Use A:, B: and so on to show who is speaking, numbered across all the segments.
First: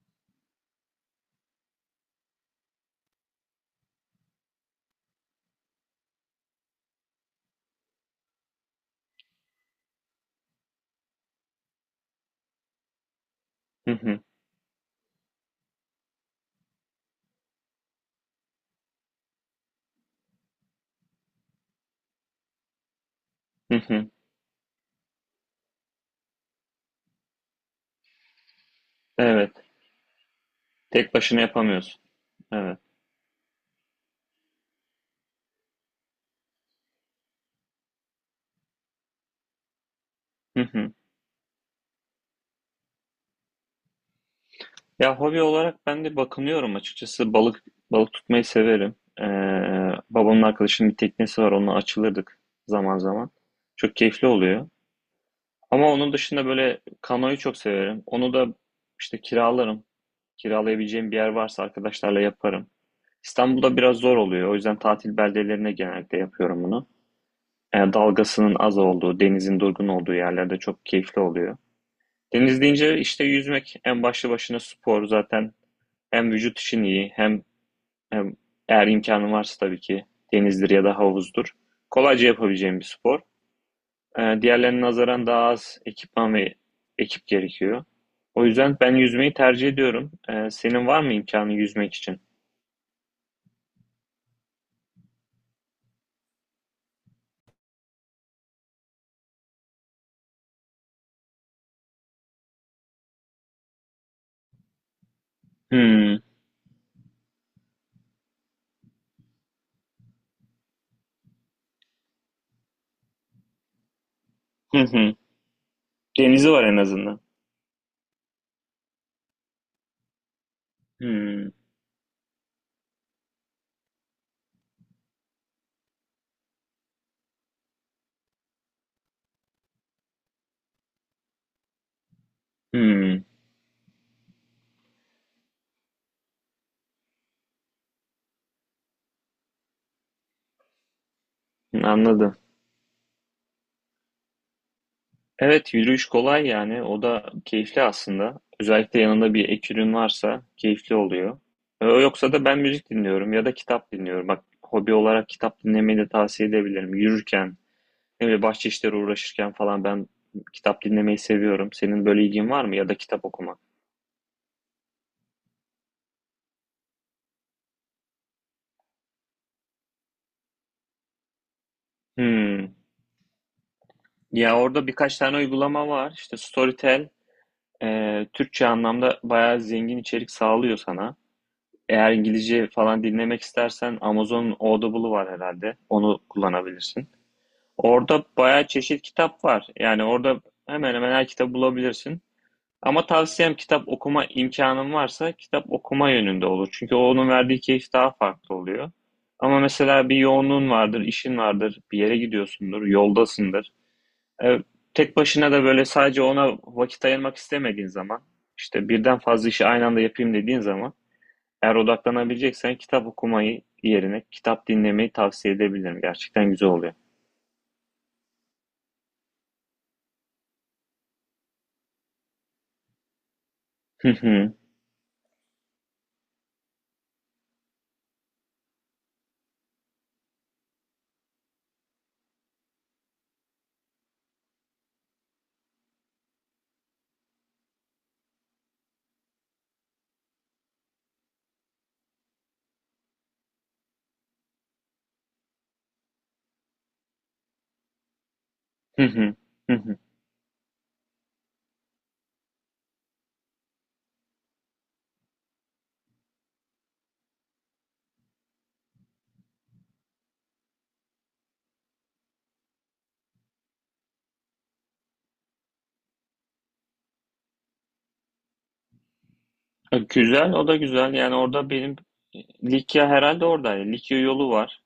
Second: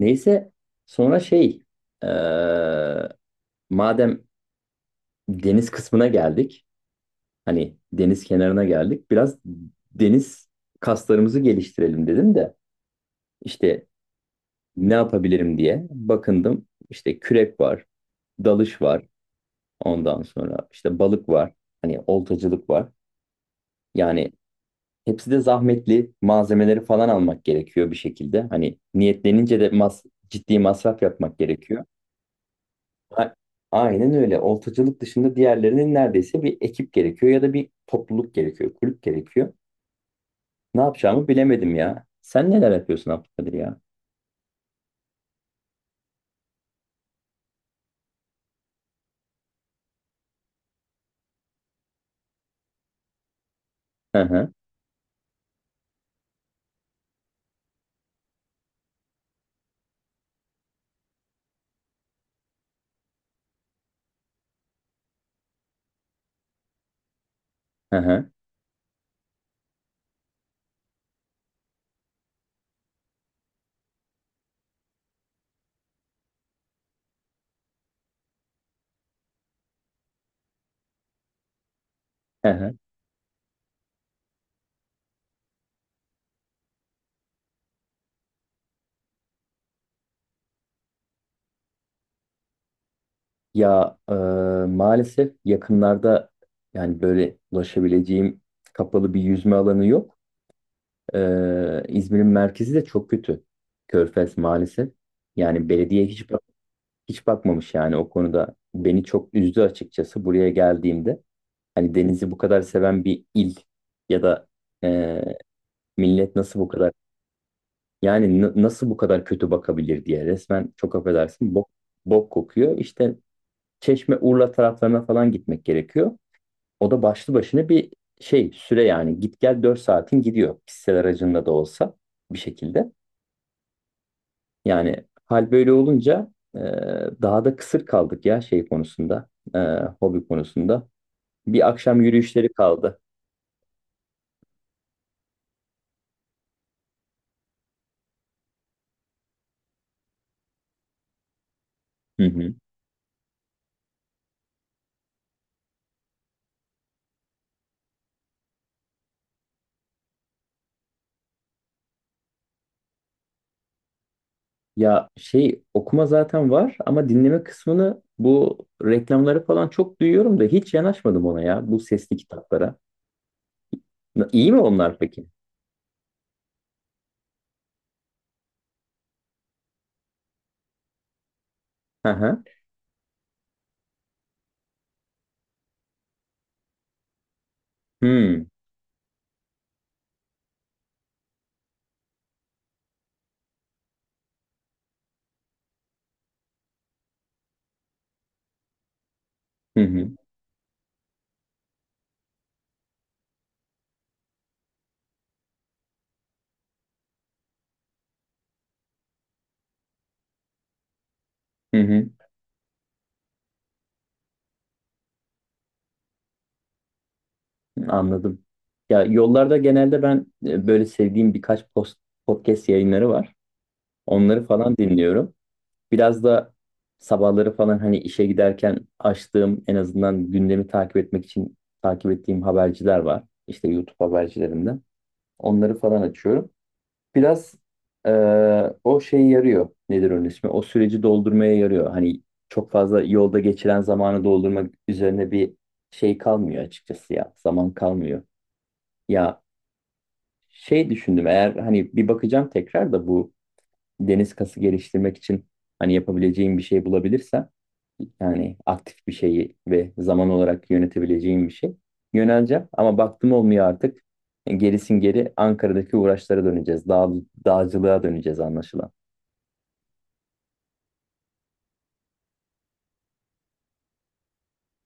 A: Neyse, sonra şey eee, madem deniz kısmına geldik, hani deniz kenarına geldik biraz, deniz kaslarımızı geliştirelim dedim de, işte
B: Hı hı,
A: ne yapabilirim diye bakındım. İşte kürek var, dalış var, ondan sonra işte balık var, hani oltacılık var.
B: hı hı.
A: Yani hepsi de zahmetli, malzemeleri falan almak gerekiyor bir şekilde, hani niyetlenince
B: Evet.
A: de ciddi masraf
B: Tek
A: yapmak
B: başına
A: gerekiyor.
B: yapamıyorsun. Evet.
A: A- Aynen öyle. Oltacılık dışında diğerlerinin neredeyse bir ekip gerekiyor ya da bir topluluk gerekiyor, kulüp gerekiyor.
B: Hı
A: Ne
B: hı.
A: yapacağımı bilemedim ya. Sen neler yapıyorsun Abdülkadir ya?
B: Ya hobi olarak ben de bakınıyorum açıkçası. Balık tutmayı severim. Ee, Babamın arkadaşının bir teknesi var. Onunla açılırdık zaman zaman. Çok
A: Hı
B: keyifli
A: hı,
B: oluyor. Ama onun dışında böyle kanoyu çok severim. Onu da işte kiralarım. Kiralayabileceğim bir yer varsa arkadaşlarla yaparım. İstanbul'da biraz zor oluyor. O yüzden tatil beldelerine genellikle yapıyorum bunu.
A: hı hı,
B: Dalgasının az olduğu, denizin durgun olduğu yerlerde çok keyifli oluyor. Deniz deyince işte yüzmek en başlı başına spor zaten. Hem vücut için iyi hem eğer imkanın varsa tabii ki denizdir ya da havuzdur. Kolayca
A: hı hı.
B: yapabileceğim bir spor. Diğerlerine nazaran daha az ekipman ve ekip gerekiyor. O yüzden ben yüzmeyi tercih ediyorum. Senin var mı imkanı yüzmek için?
A: Ya maalesef yakınlarda, yani böyle ulaşabileceğim kapalı bir yüzme alanı yok. E, İzmir'in merkezi de çok kötü. Körfez maalesef. Yani belediye
B: Hmm.
A: hiç hiç bakmamış, yani o konuda beni çok üzdü açıkçası buraya geldiğimde. Hani denizi bu kadar seven bir il, ya da
B: Hı hı.
A: e, millet
B: Denizi
A: nasıl
B: var
A: bu
B: en
A: kadar,
B: azından.
A: yani nasıl bu kadar kötü bakabilir diye, resmen çok
B: Hmm.
A: affedersin bok kokuyor. İşte Çeşme Urla taraflarına falan gitmek gerekiyor. O da başlı başına bir şey süre, yani git gel 4 saatin gidiyor, kişisel aracında da olsa bir şekilde.
B: Hmm.
A: Yani hal böyle olunca daha da kısır kaldık ya şey konusunda, e, hobi konusunda. Bir akşam
B: Anladım.
A: yürüyüşleri kaldı.
B: Evet, yürüyüş kolay yani. O da keyifli aslında. Özellikle yanında bir ek ürün varsa keyifli oluyor.
A: Hı
B: Yoksa da
A: hı.
B: ben müzik dinliyorum ya da kitap dinliyorum. Bak hobi olarak kitap dinlemeyi de tavsiye edebilirim. Yürürken, ne bileyim bahçe işleri uğraşırken falan ben kitap dinlemeyi seviyorum. Senin böyle ilgin var mı ya da kitap okumak?
A: Ya şey okuma zaten var ama dinleme kısmını, bu reklamları falan çok duyuyorum da hiç yanaşmadım ona ya, bu sesli kitaplara.
B: Hmm.
A: İyi
B: Ya
A: mi
B: orada
A: onlar
B: birkaç
A: peki?
B: tane uygulama var. İşte Storytel Türkçe anlamda bayağı zengin içerik sağlıyor sana.
A: Hı
B: Eğer
A: hı.
B: İngilizce falan dinlemek istersen Amazon'un Audible'ı var herhalde. Onu kullanabilirsin. Orada
A: Hmm.
B: bayağı çeşit kitap var. Yani orada hemen hemen her kitabı bulabilirsin. Ama tavsiyem kitap okuma imkanın varsa kitap okuma yönünde olur. Çünkü onun verdiği keyif daha farklı oluyor. Ama
A: Hı hı.
B: mesela bir yoğunluğun vardır, işin vardır, bir yere gidiyorsundur, yoldasındır. E, Tek başına da böyle sadece ona vakit ayırmak istemediğin zaman, işte birden fazla işi aynı anda yapayım dediğin zaman eğer
A: Hı hı.
B: odaklanabileceksen kitap okumayı yerine kitap dinlemeyi tavsiye edebilirim. Gerçekten güzel oluyor.
A: Anladım. Ya yollarda genelde ben böyle sevdiğim birkaç podcast yayınları var.
B: Hı
A: Onları
B: hı.
A: falan dinliyorum. Biraz da sabahları falan hani işe giderken açtığım, en azından gündemi takip etmek için takip ettiğim haberciler var. İşte YouTube habercilerinden. Onları falan açıyorum. Biraz eee, o şey yarıyor. Nedir onun ismi? O süreci doldurmaya yarıyor. Hani çok fazla yolda geçiren zamanı doldurmak üzerine bir şey kalmıyor açıkçası ya. Zaman kalmıyor.
B: Hı hı.
A: Ya
B: Hı hı.
A: şey düşündüm, eğer hani bir bakacağım tekrar da bu deniz kası geliştirmek için hani yapabileceğim bir şey bulabilirsem, yani aktif bir şeyi ve zaman olarak yönetebileceğim bir şey, yöneleceğim. Ama baktım olmuyor artık. E, gerisin geri Ankara'daki uğraşlara döneceğiz. Dağcılığa döneceğiz anlaşılan.
B: Güzel, o da güzel. Yani orada benim Likya herhalde orada. Likya yolu var.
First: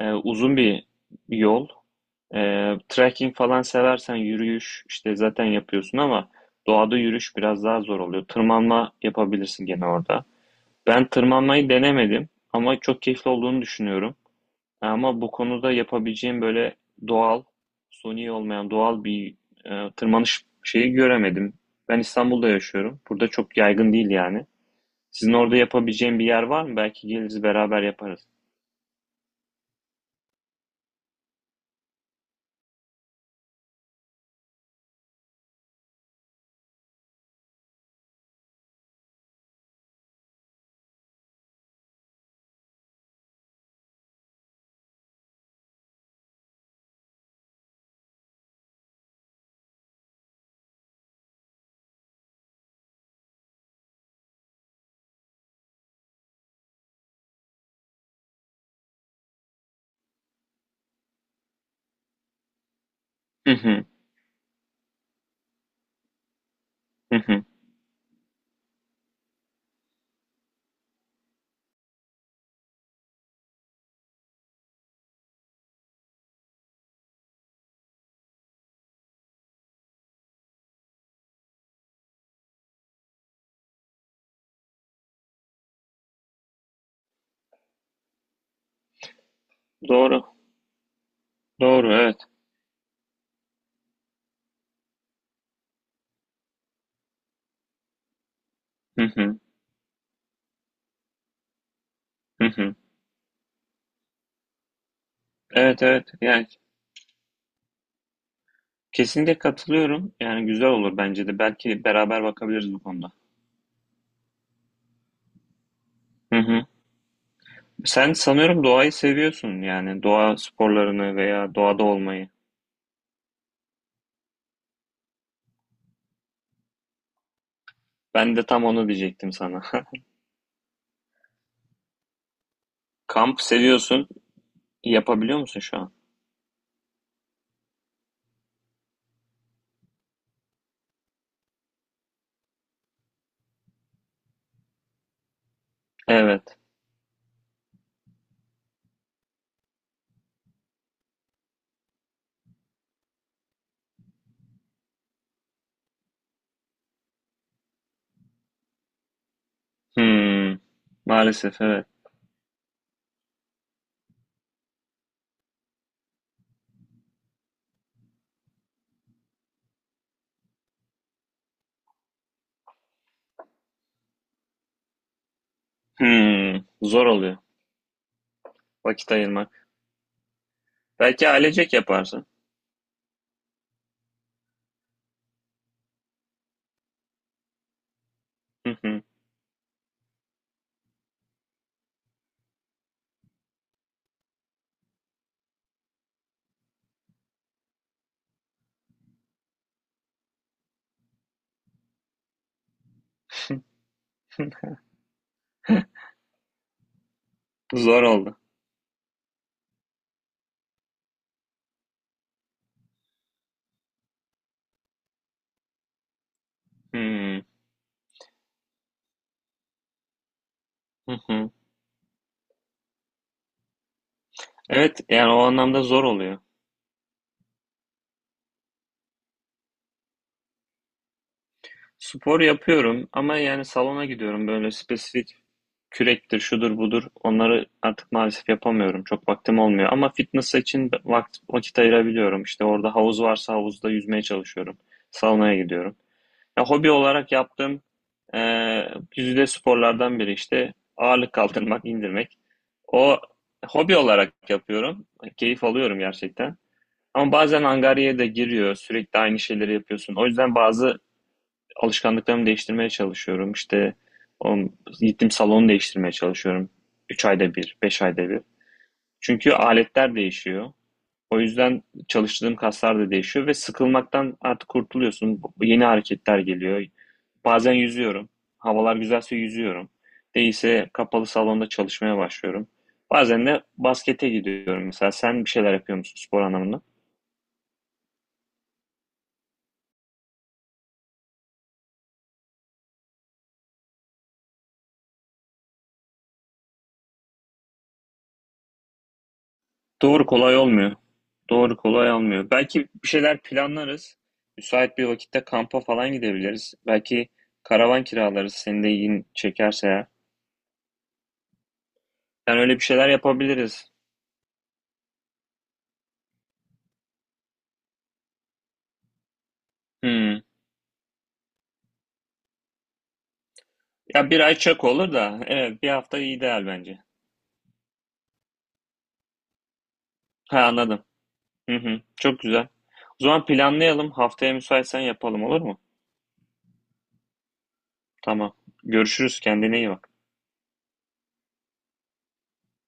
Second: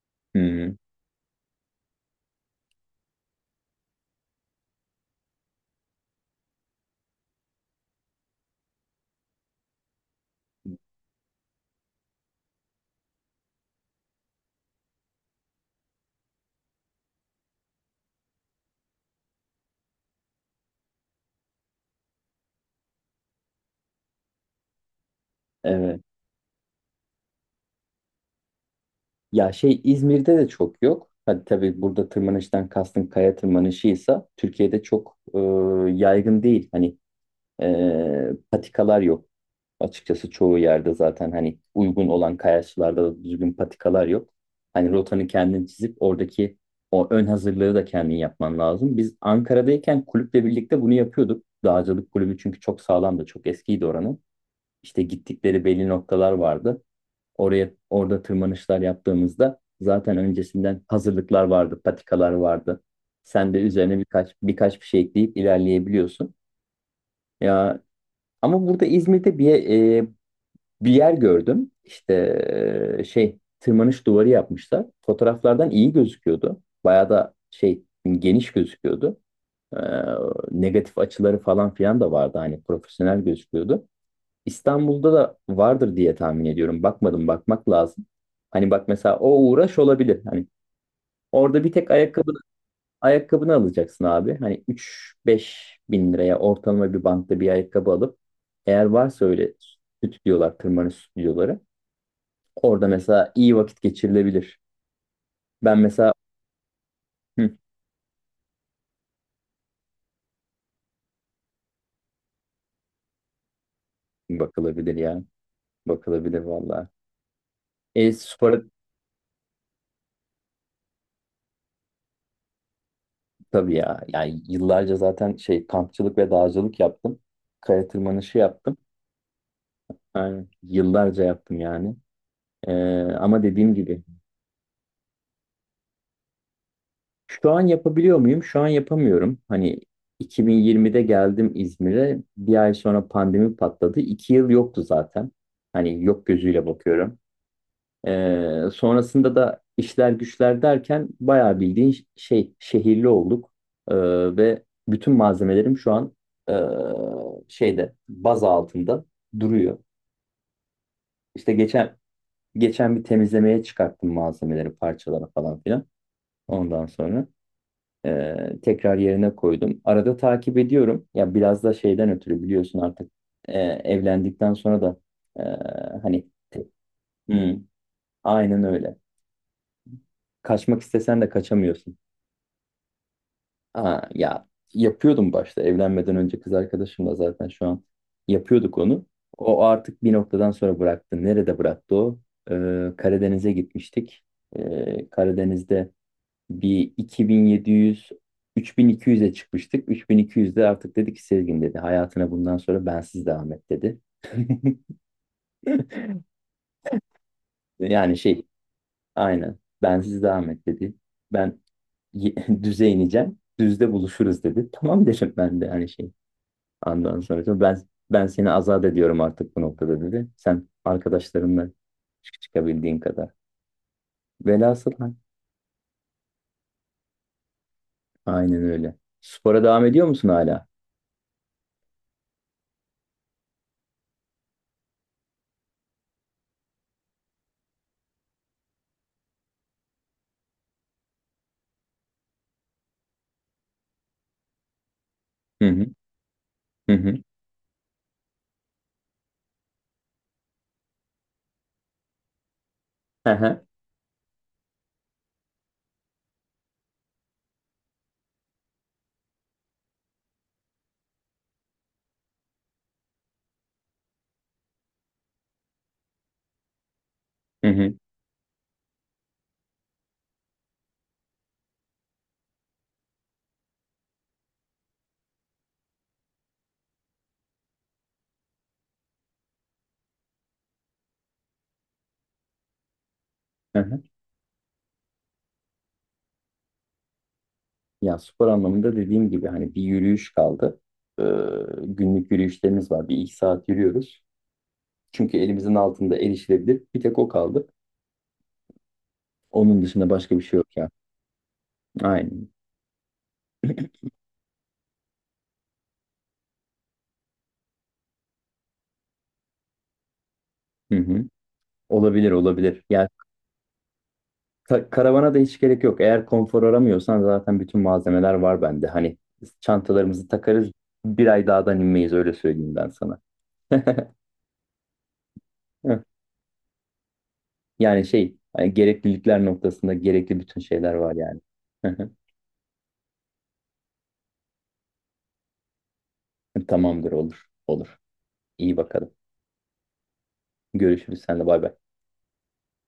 B: Uzun
A: Hı,
B: bir yol. E, Trekking falan seversen yürüyüş işte zaten yapıyorsun ama doğada yürüyüş biraz daha zor oluyor. Tırmanma yapabilirsin gene orada. Ben tırmanmayı denemedim ama çok keyifli olduğunu düşünüyorum. Ama bu konuda yapabileceğim böyle doğal, suni olmayan doğal bir tırmanış şeyi göremedim. Ben İstanbul'da yaşıyorum. Burada çok yaygın değil yani. Sizin orada
A: evet.
B: yapabileceğim bir yer var mı? Belki geliriz beraber yaparız.
A: Ya şey İzmir'de de çok yok. Hadi tabii burada tırmanıştan kastın kaya tırmanışıysa, Türkiye'de çok yaygın değil. Hani patikalar yok. Açıkçası çoğu yerde zaten hani uygun olan kayaçlarda da düzgün patikalar yok. Hani rotanı kendin çizip oradaki o ön hazırlığı da kendin yapman lazım. Biz Ankara'dayken kulüple birlikte bunu yapıyorduk. Dağcılık kulübü çünkü çok sağlamdı, çok eskiydi oranın. İşte gittikleri belli noktalar vardı. Oraya, orada tırmanışlar yaptığımızda zaten öncesinden hazırlıklar vardı, patikalar vardı.
B: Hı
A: Sen de
B: hı,
A: üzerine birkaç bir şey ekleyip ilerleyebiliyorsun.
B: hı hı.
A: Ya ama burada İzmir'de bir yer gördüm. İşte şey tırmanış duvarı yapmışlar. Fotoğraflardan iyi gözüküyordu. Bayağı da şey geniş gözüküyordu. E, negatif açıları falan filan da vardı. Hani profesyonel gözüküyordu. İstanbul'da da vardır diye tahmin ediyorum. Bakmadım, bakmak lazım. Hani bak mesela, o uğraş olabilir.
B: Doğru,
A: Hani orada bir tek
B: doğru, evet.
A: ayakkabını alacaksın abi. Hani 3-5 bin liraya ortalama bir bankta bir ayakkabı alıp, eğer
B: Hı
A: varsa
B: hı,
A: öyle stüdyolar, tırmanış stüdyoları,
B: hı hı.
A: orada mesela iyi vakit geçirilebilir. Ben
B: Evet,
A: mesela
B: evet. Yani
A: hı,
B: kesinlikle katılıyorum. Yani güzel olur bence de. Belki beraber bakabiliriz bu konuda.
A: bakılabilir ya.
B: Hı
A: Bakılabilir
B: hı.
A: valla. E,
B: Sen
A: spora
B: sanıyorum doğayı seviyorsun yani doğa sporlarını veya doğada olmayı.
A: tabii ya. Yani yıllarca zaten şey kampçılık ve dağcılık yaptım. Kaya
B: Ben
A: tırmanışı
B: de tam
A: yaptım.
B: onu diyecektim sana.
A: Yani yıllarca yaptım yani. E,
B: Kamp
A: ama dediğim gibi
B: seviyorsun. Yapabiliyor musun şu an?
A: şu an yapabiliyor muyum? Şu an yapamıyorum. Hani 2020'de geldim İzmir'e. Bir ay sonra pandemi patladı. 2 yıl yoktu zaten. Hani yok
B: Evet.
A: gözüyle bakıyorum. Sonrasında da işler güçler derken bayağı bildiğin şey şehirli olduk. Ee, ve bütün malzemelerim şu an ee, şeyde baz altında duruyor.
B: Hmm.
A: İşte
B: Maalesef evet.
A: geçen bir temizlemeye çıkarttım malzemeleri, parçalara falan filan. Ondan sonra tekrar yerine koydum. Arada takip ediyorum. Ya biraz da şeyden ötürü biliyorsun artık evlendikten sonra da hani.
B: Hmm. Zor oluyor.
A: Hmm, aynen öyle.
B: Vakit ayırmak.
A: Kaçmak istesen de
B: Belki ailecek
A: kaçamıyorsun.
B: yaparsın.
A: Aa, ya yapıyordum başta, evlenmeden önce kız arkadaşımla zaten, şu an
B: Hı
A: yapıyorduk
B: hı.
A: onu. O artık bir noktadan sonra bıraktı. Nerede bıraktı o? Karadeniz'e gitmiştik. Karadeniz'de bir 2700, 3200'e çıkmıştık. 3200'de artık dedi ki, Sezgin dedi, hayatına bundan sonra bensiz devam et dedi.
B: Zor
A: Yani
B: oldu.
A: şey aynen bensiz devam et dedi. Ben y- düze ineceğim. Düzde buluşuruz dedi. Tamam dedim ben de hani şey. Ondan
B: Hmm.
A: sonra diyor, ben seni azat ediyorum artık bu noktada dedi. Sen
B: Hı hı.
A: arkadaşlarınla çıkabildiğin kadar. Velhasıl
B: Evet yani o anlamda zor oluyor.
A: aynen öyle. Spora devam ediyor musun hala?
B: Spor yapıyorum ama yani salona gidiyorum böyle spesifik kürektir, şudur budur. Onları artık maalesef yapamıyorum. Çok vaktim olmuyor. Ama fitness için vakit ayırabiliyorum. İşte orada havuz varsa havuzda yüzmeye çalışıyorum. Saunaya
A: Hı hı,
B: gidiyorum. Ya, hobi
A: hı hı.
B: olarak yaptığım e, güzide sporlardan biri işte ağırlık kaldırmak, indirmek. O
A: Hı hı,
B: hobi olarak yapıyorum. Keyif alıyorum gerçekten. Ama bazen angaryaya da giriyor. Sürekli aynı şeyleri yapıyorsun. O yüzden bazı alışkanlıklarımı değiştirmeye çalışıyorum. O, gittim salonu değiştirmeye çalışıyorum. üç ayda
A: hı
B: bir,
A: hı,
B: 5 ayda bir. Çünkü aletler değişiyor. O yüzden çalıştığım kaslar da değişiyor ve sıkılmaktan artık kurtuluyorsun. Yeni hareketler geliyor. Bazen yüzüyorum. Havalar güzelse yüzüyorum. Değilse kapalı salonda çalışmaya başlıyorum. Bazen de
A: hı hı.
B: baskete gidiyorum mesela. Sen bir şeyler yapıyor musun spor anlamında?
A: Ya spor anlamında dediğim gibi, hani bir yürüyüş kaldı. Ee, günlük yürüyüşlerimiz var. Bir iki saat yürüyoruz. Çünkü elimizin altında, erişilebilir. Bir tek o kaldı. Onun dışında
B: Doğru
A: başka bir şey
B: kolay
A: yok ya.
B: olmuyor. Doğru kolay almıyor.
A: Aynen.
B: Belki bir şeyler planlarız. Müsait bir vakitte kampa falan gidebiliriz. Belki karavan kiralarız. Senin de ilgini çekerse eğer.
A: Hı hı. Olabilir
B: Yani öyle bir
A: olabilir. Ya
B: şeyler yapabiliriz.
A: Karavana da hiç gerek yok. Eğer konfor aramıyorsan zaten bütün malzemeler var bende. Hani biz çantalarımızı
B: Hmm.
A: takarız. Bir ay dağdan inmeyiz öyle söyleyeyim ben sana.
B: Ya 1 ay çok olur da. Evet 1 hafta ideal bence.
A: Yani şey hani, gereklilikler noktasında gerekli bütün
B: Ha
A: şeyler
B: anladım.
A: var yani.
B: Hı hı. Çok güzel. O zaman planlayalım. Haftaya müsaitsen yapalım olur mu?
A: Tamamdır, olur. Olur.
B: Tamam.
A: İyi bakalım.
B: Görüşürüz. Kendine iyi bak.
A: Görüşürüz senle, bay bay.